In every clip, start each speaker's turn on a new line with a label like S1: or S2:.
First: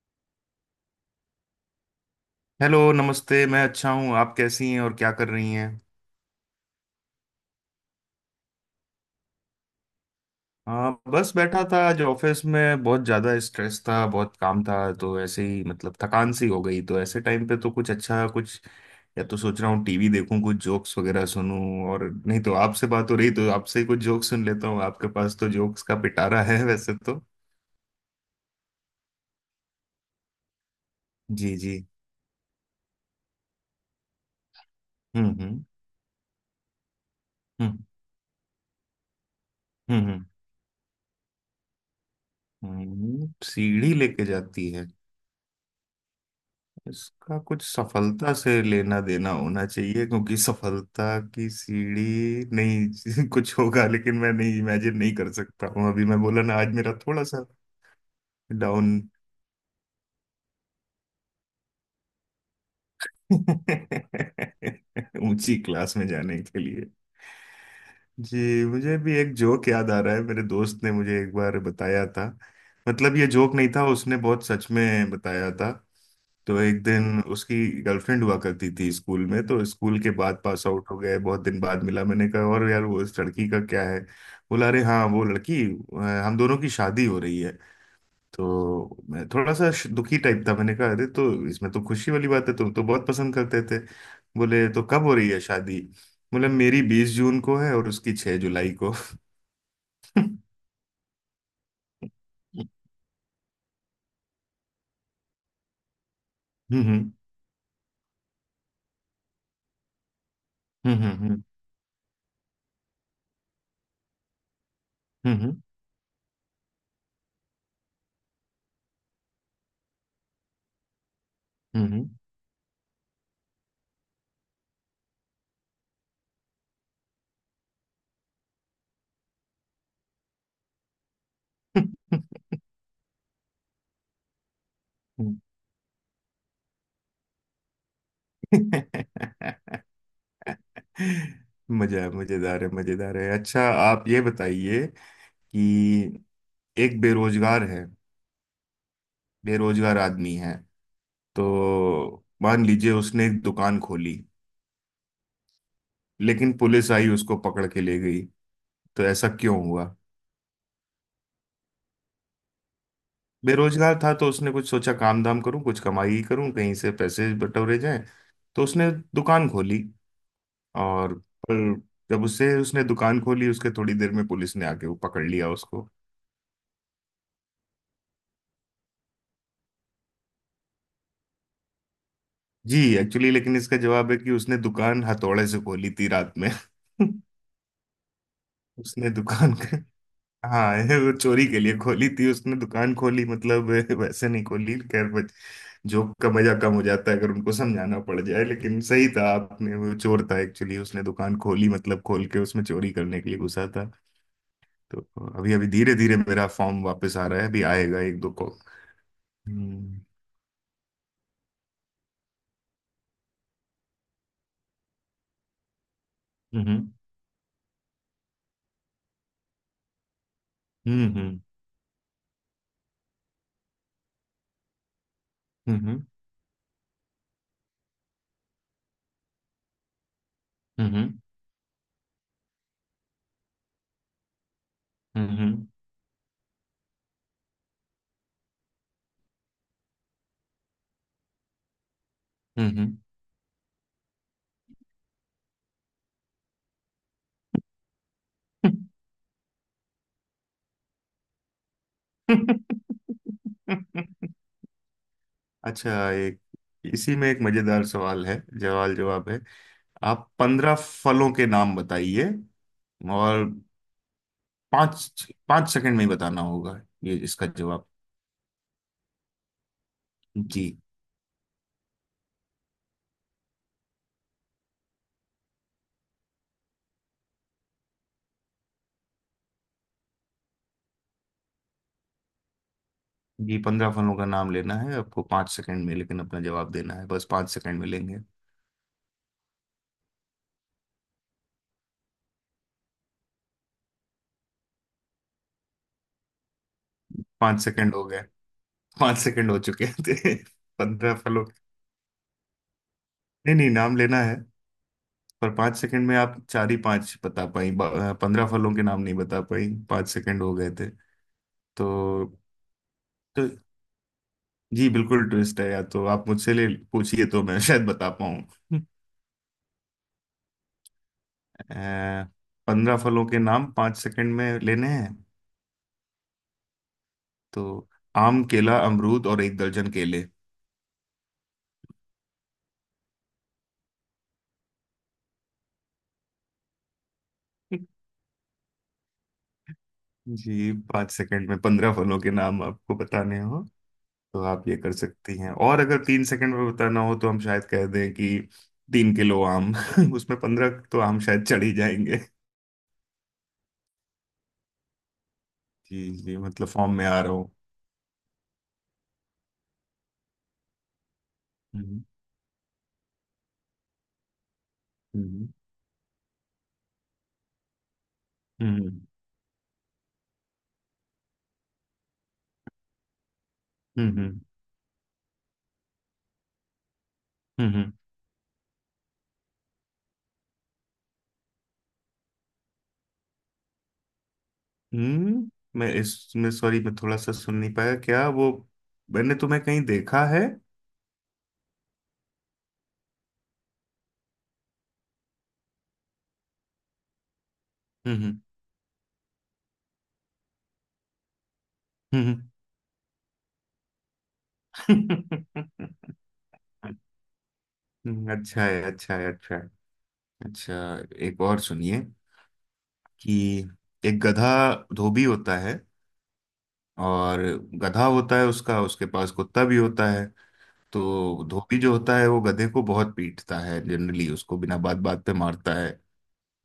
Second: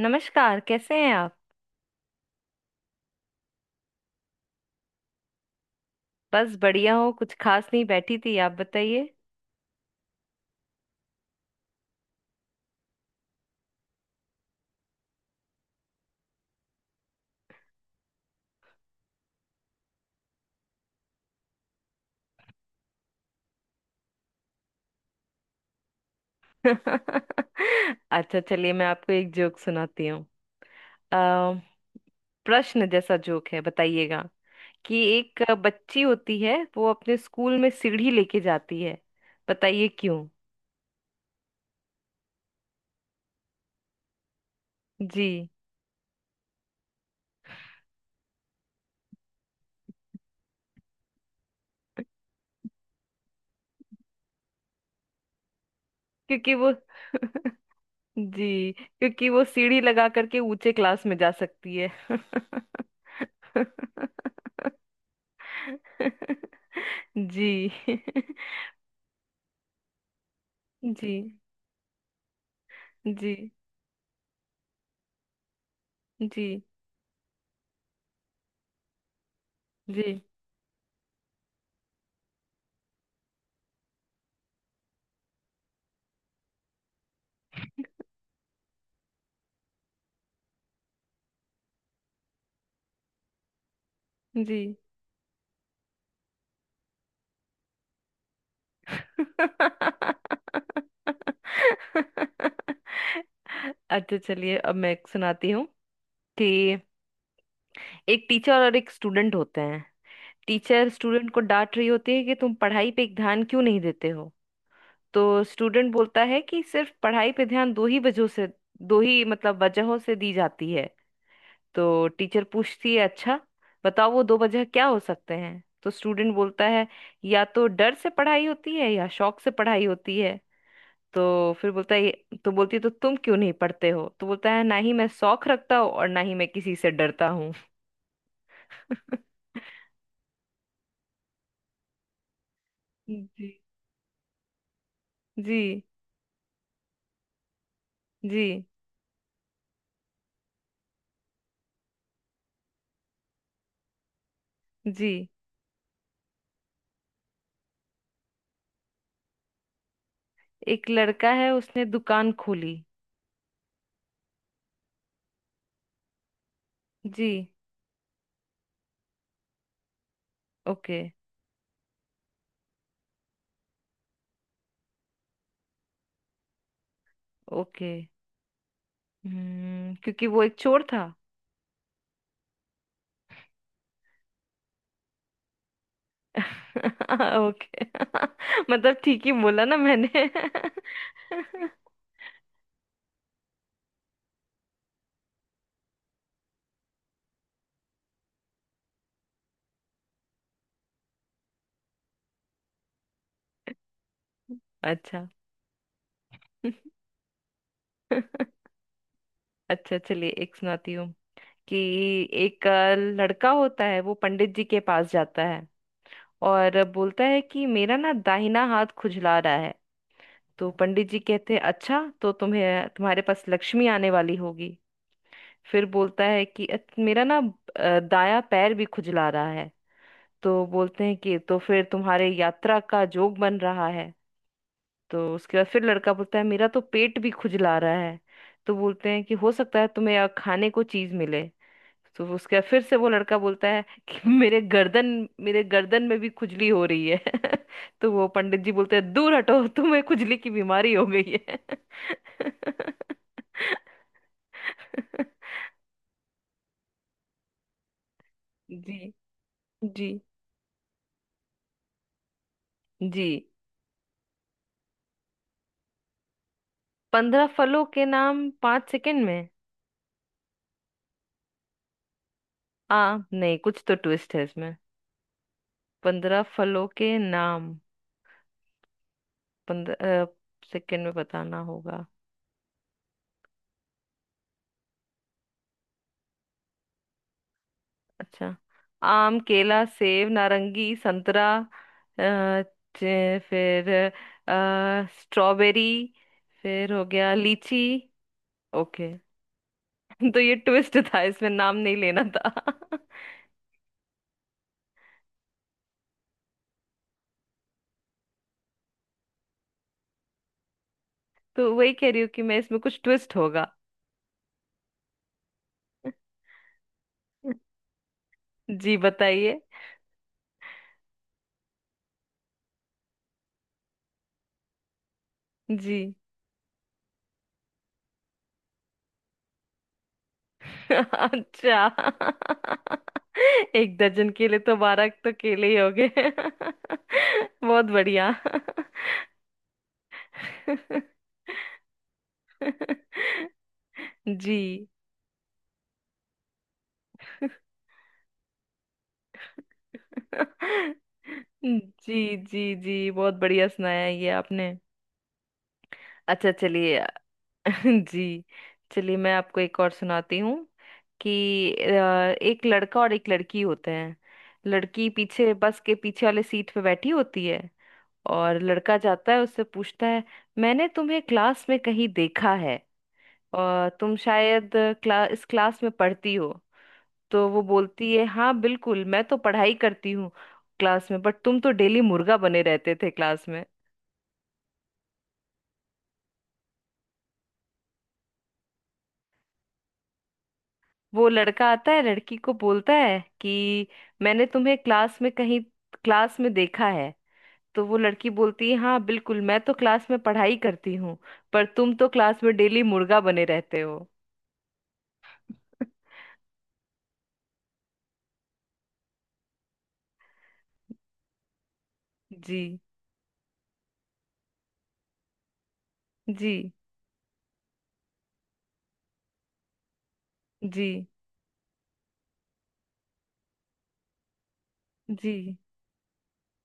S1: नमस्कार, कैसे हैं आप।
S2: हेलो, नमस्ते। मैं अच्छा हूँ। आप कैसी हैं और क्या कर रही हैं।
S1: बस बढ़िया हो, कुछ खास नहीं, बैठी थी। आप बताइए।
S2: हाँ, बस बैठा था। आज ऑफिस में बहुत ज़्यादा स्ट्रेस था, बहुत काम था। तो ऐसे ही मतलब थकान सी हो गई। तो ऐसे टाइम पे तो कुछ अच्छा कुछ या तो सोच रहा हूँ टीवी देखूँ, कुछ जोक्स वगैरह सुनूं, और नहीं तो आपसे बात हो रही तो आपसे ही कुछ जोक्स सुन लेता हूँ। आपके पास तो जोक्स का पिटारा है वैसे तो।
S1: अच्छा, चलिए मैं आपको एक जोक सुनाती हूँ। अ,
S2: जी जी।
S1: प्रश्न जैसा जोक है, बताइएगा कि
S2: हम्म।
S1: एक
S2: हम्म।
S1: बच्ची होती है, वो अपने स्कूल में
S2: हम्म।
S1: सीढ़ी लेके जाती है। बताइए क्यों।
S2: हम्म। सीढ़ी लेके जाती है।
S1: जी,
S2: इसका कुछ सफलता से लेना देना होना चाहिए, क्योंकि सफलता की सीढ़ी। नहीं कुछ होगा लेकिन मैं नहीं इमेजिन नहीं कर सकता हूँ अभी। मैं बोला
S1: क्योंकि
S2: ना
S1: वो
S2: आज मेरा थोड़ा सा
S1: जी,
S2: डाउन।
S1: क्योंकि वो सीढ़ी लगा करके ऊंचे क्लास में जा सकती है।
S2: ऊंची क्लास में जाने के लिए।
S1: जी।
S2: जी, मुझे भी एक जोक याद आ रहा है, मेरे दोस्त ने
S1: जी।
S2: मुझे एक बार बताया था। मतलब ये
S1: जी।
S2: जोक नहीं था, उसने बहुत सच में बताया था।
S1: जी।
S2: तो एक दिन उसकी गर्लफ्रेंड हुआ करती थी स्कूल में। तो स्कूल
S1: जी।
S2: के बाद पास आउट हो गए, बहुत दिन बाद मिला। मैंने कहा और यार वो इस लड़की का क्या है। बोला अरे हाँ, वो लड़की हम दोनों की शादी हो रही है। तो मैं थोड़ा सा दुखी टाइप था। मैंने कहा अरे तो इसमें तो खुशी वाली बात है, तुम तो बहुत पसंद करते थे।
S1: जी।
S2: बोले तो कब हो रही है शादी। बोले मेरी 20 जून को है और उसकी 6 जुलाई को। हम्म।
S1: अच्छा, चलिए अब मैं एक सुनाती हूँ कि
S2: हम्म।
S1: एक टीचर और एक स्टूडेंट होते हैं। टीचर
S2: हम्म।
S1: स्टूडेंट को
S2: हम्म।
S1: डांट रही होती है कि तुम पढ़ाई पे एक ध्यान क्यों नहीं देते हो। तो
S2: हम्म।
S1: स्टूडेंट बोलता है कि सिर्फ पढ़ाई पे ध्यान दो ही वजहों से, दो ही मतलब वजहों से दी जाती है।
S2: हम्म।
S1: तो
S2: हम्म।
S1: टीचर पूछती है, अच्छा बताओ वो दो वजह क्या हो सकते हैं। तो स्टूडेंट बोलता है, या तो डर से पढ़ाई होती है, या शौक से पढ़ाई होती है। तो फिर बोलता है, तो बोलती है तो तुम क्यों नहीं पढ़ते हो। तो बोलता है, ना ही मैं
S2: हम्म,
S1: शौक रखता हूँ और ना ही मैं किसी से डरता हूँ।
S2: हम्म। मजा, मजेदार है मजेदार है।
S1: जी।
S2: अच्छा आप ये बताइए
S1: जी।
S2: कि एक बेरोजगार है।
S1: जी।
S2: बेरोजगार आदमी है। तो मान लीजिए उसने एक दुकान खोली,
S1: जी।
S2: लेकिन पुलिस आई, उसको पकड़ के ले गई। तो ऐसा क्यों हुआ।
S1: एक लड़का है, उसने दुकान खोली।
S2: बेरोजगार था तो उसने कुछ सोचा काम धाम करूं, कुछ कमाई करूं, कहीं से
S1: जी।
S2: पैसे बटोरे जाएं। तो उसने दुकान खोली
S1: ओके।
S2: और पर जब उससे उसने दुकान खोली उसके थोड़ी देर में पुलिस ने आके वो पकड़ लिया उसको।
S1: ओके। क्योंकि वो एक चोर था।
S2: जी एक्चुअली, लेकिन इसका जवाब है कि उसने दुकान हथौड़े से खोली थी रात में।
S1: ओके। मतलब
S2: उसने
S1: ठीक ही
S2: दुकान
S1: बोला ना
S2: का,
S1: मैंने।
S2: हाँ ये वो चोरी के लिए खोली थी। उसने दुकान खोली मतलब वैसे नहीं खोली, खैर। जोक का मजा कम हो जाता है अगर उनको समझाना पड़ जाए, लेकिन सही था आपने, वो चोर था एक्चुअली, उसने दुकान खोली मतलब खोल के उसमें चोरी करने के लिए घुसा था। तो
S1: अच्छा।
S2: अभी अभी धीरे धीरे मेरा फॉर्म वापस आ रहा है, अभी आएगा एक दो को।
S1: अच्छा,
S2: हम्म।
S1: चलिए एक सुनाती हूँ कि एक लड़का होता है, वो पंडित जी के पास जाता है और
S2: हम्म।
S1: बोलता है कि मेरा ना दाहिना हाथ खुजला रहा है। तो पंडित
S2: हम्म।
S1: जी
S2: हम्म।
S1: कहते हैं, अच्छा तो तुम्हें, तुम्हारे पास लक्ष्मी आने वाली होगी। फिर
S2: हम्म।
S1: बोलता है कि मेरा ना दायां पैर भी खुजला रहा है। तो बोलते
S2: हम्म।
S1: हैं कि तो फिर तुम्हारे यात्रा का जोग बन रहा है। तो
S2: हम्म।
S1: उसके बाद
S2: हम्म।
S1: फिर लड़का बोलता है, मेरा तो पेट भी खुजला रहा है। तो बोलते हैं कि हो सकता है तुम्हें यहाँ खाने को चीज मिले। तो उसके बाद फिर से
S2: हम्म,
S1: वो लड़का बोलता है कि मेरे गर्दन में भी खुजली हो रही है। तो वो पंडित जी
S2: हम्म।
S1: बोलते हैं, दूर हटो, तुम्हें खुजली की बीमारी हो गई है।
S2: अच्छा, एक इसी में एक मजेदार सवाल है, सवाल
S1: जी।
S2: जवाब है।
S1: जी।
S2: आप 15 फलों के नाम बताइए,
S1: जी
S2: और 5-5 सेकंड में ही बताना होगा। ये
S1: 15
S2: इसका
S1: फलों
S2: जवाब।
S1: के नाम 5 सेकंड में।
S2: जी
S1: आ, नहीं, कुछ तो ट्विस्ट है इसमें। पंद्रह फलों के नाम 15 सेकंड में बताना होगा।
S2: जी, 15 फलों का नाम लेना है आपको 5 सेकंड में, लेकिन अपना जवाब देना है बस 5 सेकंड में लेंगे।
S1: अच्छा, आम, केला, सेब, नारंगी, संतरा, अ, फिर स्ट्रॉबेरी, फिर हो गया
S2: पांच
S1: लीची।
S2: सेकंड हो गए।
S1: ओके।
S2: पांच सेकंड हो चुके थे।
S1: तो ये ट्विस्ट
S2: 15
S1: था
S2: फलों।
S1: इसमें, नाम नहीं लेना था।
S2: नहीं नहीं, नाम लेना है। पर 5 सेकंड में आप चार ही पांच बता पाई, 15 फलों के नाम नहीं बता पाई, 5 सेकंड हो गए थे।
S1: तो वही कह रही हूँ
S2: तो,
S1: कि मैं, इसमें कुछ ट्विस्ट
S2: तो
S1: होगा।
S2: जी बिल्कुल ट्विस्ट है, या तो आप मुझसे ले पूछिए, तो मैं शायद बता पाऊं।
S1: जी बताइए।
S2: पंद्रह फलों के नाम 5 सेकंड में लेने हैं,
S1: जी।
S2: तो आम, केला, अमरूद, और एक दर्जन केले।
S1: अच्छा। एक दर्जन केले तो 12 तो केले ही हो गए। बहुत बढ़िया।
S2: जी, पांच सेकंड में 15 फलों के नाम आपको बताने हो तो
S1: जी।
S2: आप ये कर सकती हैं। और अगर 3 सेकंड में बताना हो तो हम शायद कह दें कि 3 किलो आम। उसमें 15 तो आम शायद चढ़ ही जाएंगे।
S1: जी। जी। जी बहुत बढ़िया सुनाया ये आपने।
S2: जी जी,
S1: अच्छा,
S2: मतलब फॉर्म
S1: चलिए।
S2: में आ रहा हूँ।
S1: जी। चलिए मैं आपको एक और सुनाती हूँ कि
S2: हम्म।
S1: एक लड़का और एक लड़की होते हैं। लड़की
S2: हम्म।
S1: पीछे, बस के पीछे वाले सीट पे बैठी होती है। और लड़का
S2: हम्म।
S1: जाता है, उससे पूछता है, मैंने तुम्हें क्लास में कहीं देखा है और तुम
S2: हम्म।
S1: शायद इस क्लास में पढ़ती हो। तो वो
S2: हम्म।
S1: बोलती है, हाँ बिल्कुल मैं तो पढ़ाई करती हूँ क्लास में, बट तुम तो डेली मुर्गा बने रहते थे क्लास में।
S2: हम्म। मैं इसमें सॉरी, मैं थोड़ा सा सुन नहीं पाया। क्या वो मैंने तुम्हें कहीं देखा है।
S1: वो लड़का आता है, लड़की को बोलता है कि मैंने तुम्हें क्लास में कहीं, क्लास में देखा है। तो वो लड़की
S2: हम्म।
S1: बोलती है, हाँ बिल्कुल मैं तो क्लास में पढ़ाई करती हूँ, पर तुम तो
S2: हम्म।
S1: क्लास में डेली मुर्गा बने रहते हो।
S2: हम्म, अच्छा है अच्छा है अच्छा है। अच्छा, एक और सुनिए
S1: जी।
S2: कि एक गधा, धोबी होता है,
S1: जी।
S2: और गधा होता है उसका, उसके पास कुत्ता भी होता है।
S1: जी।
S2: तो धोबी जो होता है वो गधे को बहुत पीटता है जनरली, उसको बिना बात बात पे
S1: जी।
S2: मारता है।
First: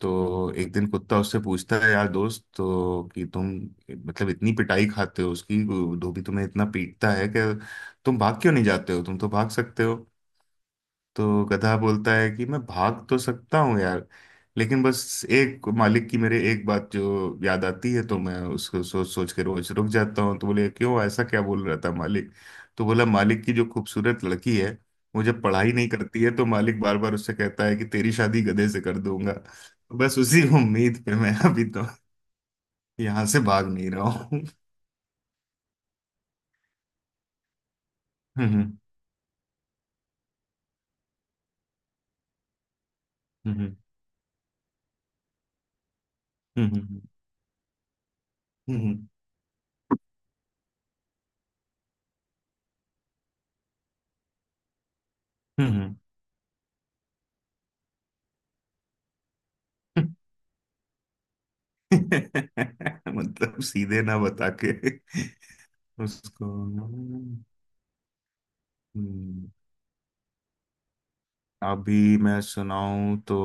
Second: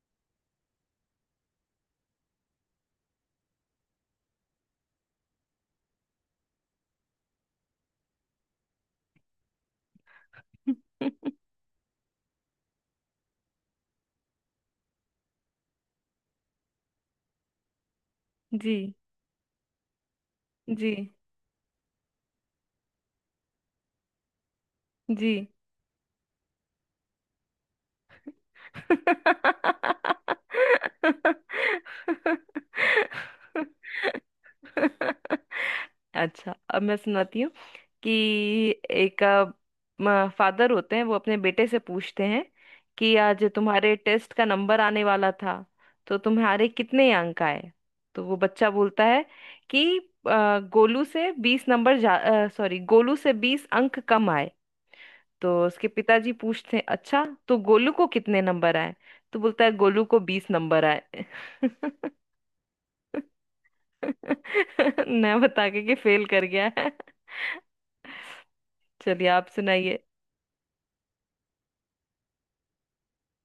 S2: तो एक दिन कुत्ता उससे पूछता है, यार दोस्त तो कि तुम मतलब इतनी पिटाई खाते हो उसकी, धोबी तुम्हें इतना पीटता है कि तुम भाग क्यों नहीं जाते हो, तुम तो भाग सकते हो। तो गधा बोलता है कि मैं भाग तो सकता हूँ यार, लेकिन बस एक मालिक की, मेरे एक बात जो याद आती है तो मैं
S1: जी।
S2: उसको सोच सोच के रोज रुक जाता हूँ। तो बोले
S1: जी।
S2: क्यों, ऐसा क्या बोल रहा था मालिक। तो बोला, मालिक की जो खूबसूरत लड़की है वो
S1: जी।
S2: जब पढ़ाई नहीं करती है तो मालिक बार बार उससे कहता है कि तेरी शादी गधे से कर दूंगा। तो बस उसी उम्मीद पे मैं अभी तो यहाँ से भाग नहीं रहा हूँ।
S1: अच्छा, अब मैं सुनाती हूँ कि
S2: हम्म।
S1: एक फादर होते हैं, वो अपने बेटे से पूछते हैं कि आज
S2: हम्म।
S1: तुम्हारे टेस्ट का नंबर आने वाला था, तो तुम्हारे
S2: हम्म। हम्म।
S1: कितने अंक आए। तो वो बच्चा बोलता
S2: हम्म।
S1: है कि गोलू से 20 नंबर जा, सॉरी, गोलू से 20 अंक कम आए। तो उसके
S2: हम्म।
S1: पिताजी पूछते हैं, अच्छा तो गोलू को कितने नंबर आए। तो बोलता है, गोलू
S2: हम्म।
S1: को 20 नंबर आए।
S2: मतलब सीधे ना बता के
S1: न बता के कि फेल कर
S2: उसको।
S1: गया है। चलिए, आप
S2: हम्म,
S1: सुनाइए।
S2: अभी मैं सुनाऊं तो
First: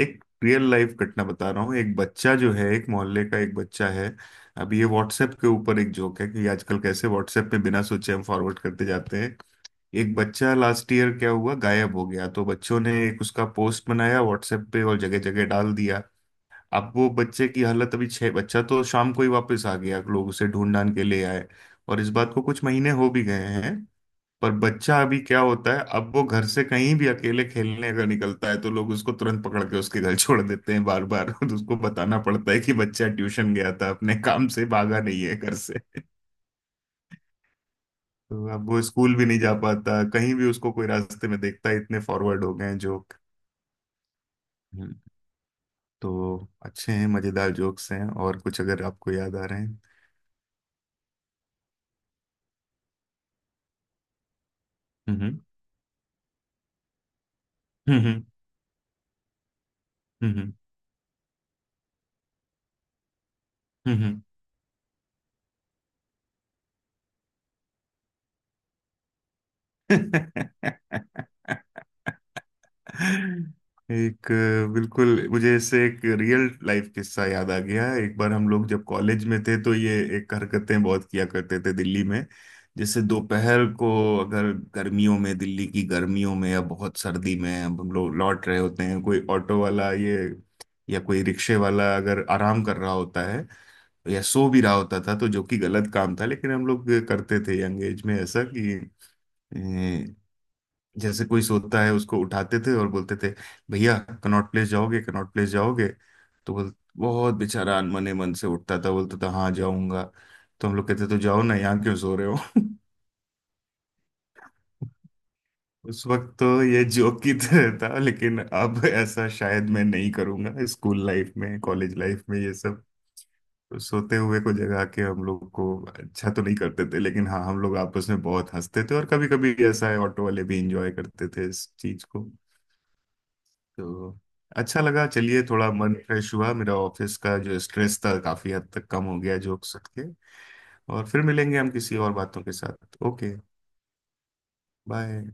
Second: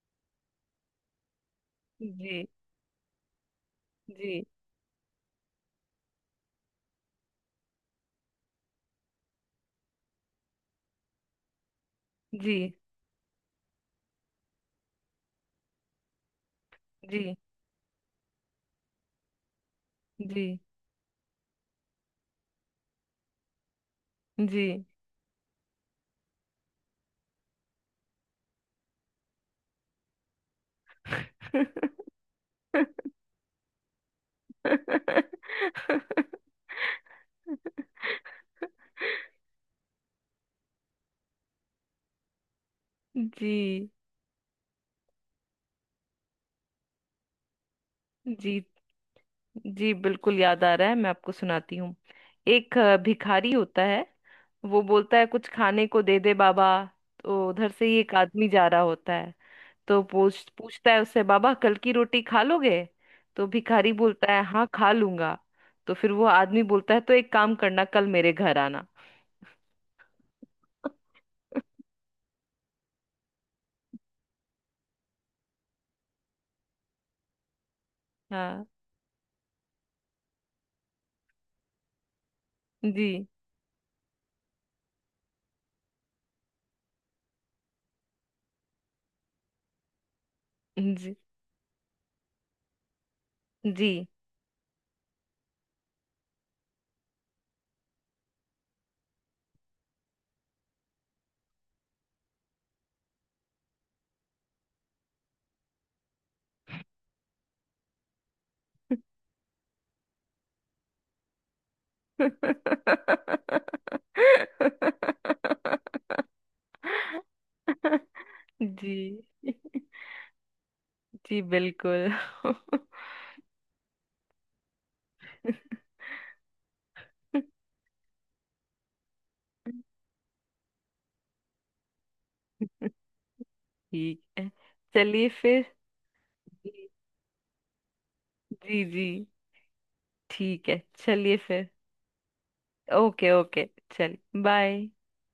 S2: एक रियल लाइफ घटना बता रहा हूँ। एक बच्चा
S1: जी।
S2: जो है, एक मोहल्ले का एक बच्चा है।
S1: जी।
S2: अभी ये व्हाट्सएप के ऊपर एक जोक है कि आजकल कैसे व्हाट्सएप पे बिना सोचे हम फॉरवर्ड करते जाते हैं। एक बच्चा लास्ट ईयर क्या हुआ, गायब हो गया, तो
S1: जी।
S2: बच्चों ने एक उसका पोस्ट बनाया व्हाट्सएप पे और जगह जगह डाल दिया। अब वो
S1: जी।
S2: बच्चे की हालत, अभी छह, बच्चा तो शाम को ही वापस आ गया, लोग
S1: जी।
S2: उसे ढूंढ ढांढ के ले आए, और इस बात को कुछ महीने हो भी गए हैं। पर
S1: जी।
S2: बच्चा अभी क्या होता है, अब वो घर से कहीं भी अकेले खेलने अगर निकलता है तो लोग उसको तुरंत पकड़ के उसके घर छोड़ देते हैं बार बार। तो उसको बताना पड़ता है कि बच्चा ट्यूशन गया था, अपने काम से, भागा नहीं है घर से। तो अब वो स्कूल भी नहीं जा पाता, कहीं भी उसको कोई रास्ते में देखता है। इतने फॉरवर्ड हो गए हैं जोक।
S1: जी।
S2: हम्म, तो अच्छे हैं, मजेदार जोक्स हैं। और
S1: जी।
S2: कुछ अगर आपको याद आ रहे हैं।
S1: जी बिल्कुल याद आ रहा है, मैं आपको सुनाती हूँ। एक भिखारी होता है, वो बोलता है,
S2: हम्म।
S1: कुछ खाने को दे दे बाबा। तो उधर से ही
S2: हम्म।
S1: एक
S2: हम्म।
S1: आदमी जा रहा होता है। तो पूछ
S2: हम्म।
S1: पूछता है उससे, बाबा कल की रोटी खा लोगे। तो भिखारी
S2: हम्म।
S1: बोलता है, हाँ खा लूंगा। तो फिर वो आदमी बोलता है, तो एक काम करना, कल मेरे घर आना।
S2: हम्म। एक बिल्कुल मुझे इससे एक रियल लाइफ किस्सा याद आ गया। एक बार हम
S1: हाँ।
S2: लोग जब कॉलेज में थे तो ये एक हरकतें बहुत किया करते थे दिल्ली में, जैसे
S1: जी।
S2: दोपहर को, अगर गर्मियों में, दिल्ली की गर्मियों में या बहुत सर्दी में, अब हम लोग लौट रहे होते हैं, कोई ऑटो वाला ये या
S1: जी।
S2: कोई रिक्शे वाला अगर आराम कर रहा होता है
S1: जी।
S2: या सो भी रहा होता था, तो जो कि गलत काम था लेकिन हम लोग करते थे यंग एज में ऐसा कि जैसे कोई सोता है उसको उठाते थे और बोलते थे, भैया कनॉट प्लेस जाओगे, कनॉट प्लेस जाओगे। तो बोल, बहुत बेचारा अनमने मन से उठता था, बोलता था हाँ जाऊंगा। तो हम लोग कहते तो जाओ ना, यहाँ क्यों सो रहे हो। उस वक्त तो ये जोक की तरह था लेकिन अब ऐसा
S1: जी।
S2: शायद मैं नहीं करूंगा। स्कूल लाइफ
S1: जी
S2: में, कॉलेज
S1: बिल्कुल।
S2: लाइफ में, ये सब सोते हुए को जगा के हम लोग को अच्छा तो नहीं करते थे, लेकिन हाँ हम लोग आपस में बहुत हंसते थे, और कभी कभी ऐसा है ऑटो वाले भी इंजॉय करते थे इस चीज को। तो
S1: ठीक है,
S2: अच्छा लगा,
S1: चलिए
S2: चलिए
S1: फिर।
S2: थोड़ा मन फ्रेश हुआ मेरा,
S1: जी।
S2: ऑफिस का जो स्ट्रेस था काफी हद
S1: जी।
S2: तक कम
S1: जी।
S2: हो गया जोक्स सुन के।
S1: ठीक है,
S2: और फिर
S1: चलिए
S2: मिलेंगे
S1: फिर।
S2: हम किसी और बातों के साथ।
S1: ओके।
S2: Okay,
S1: okay. चलिए, बाय।
S2: बाय।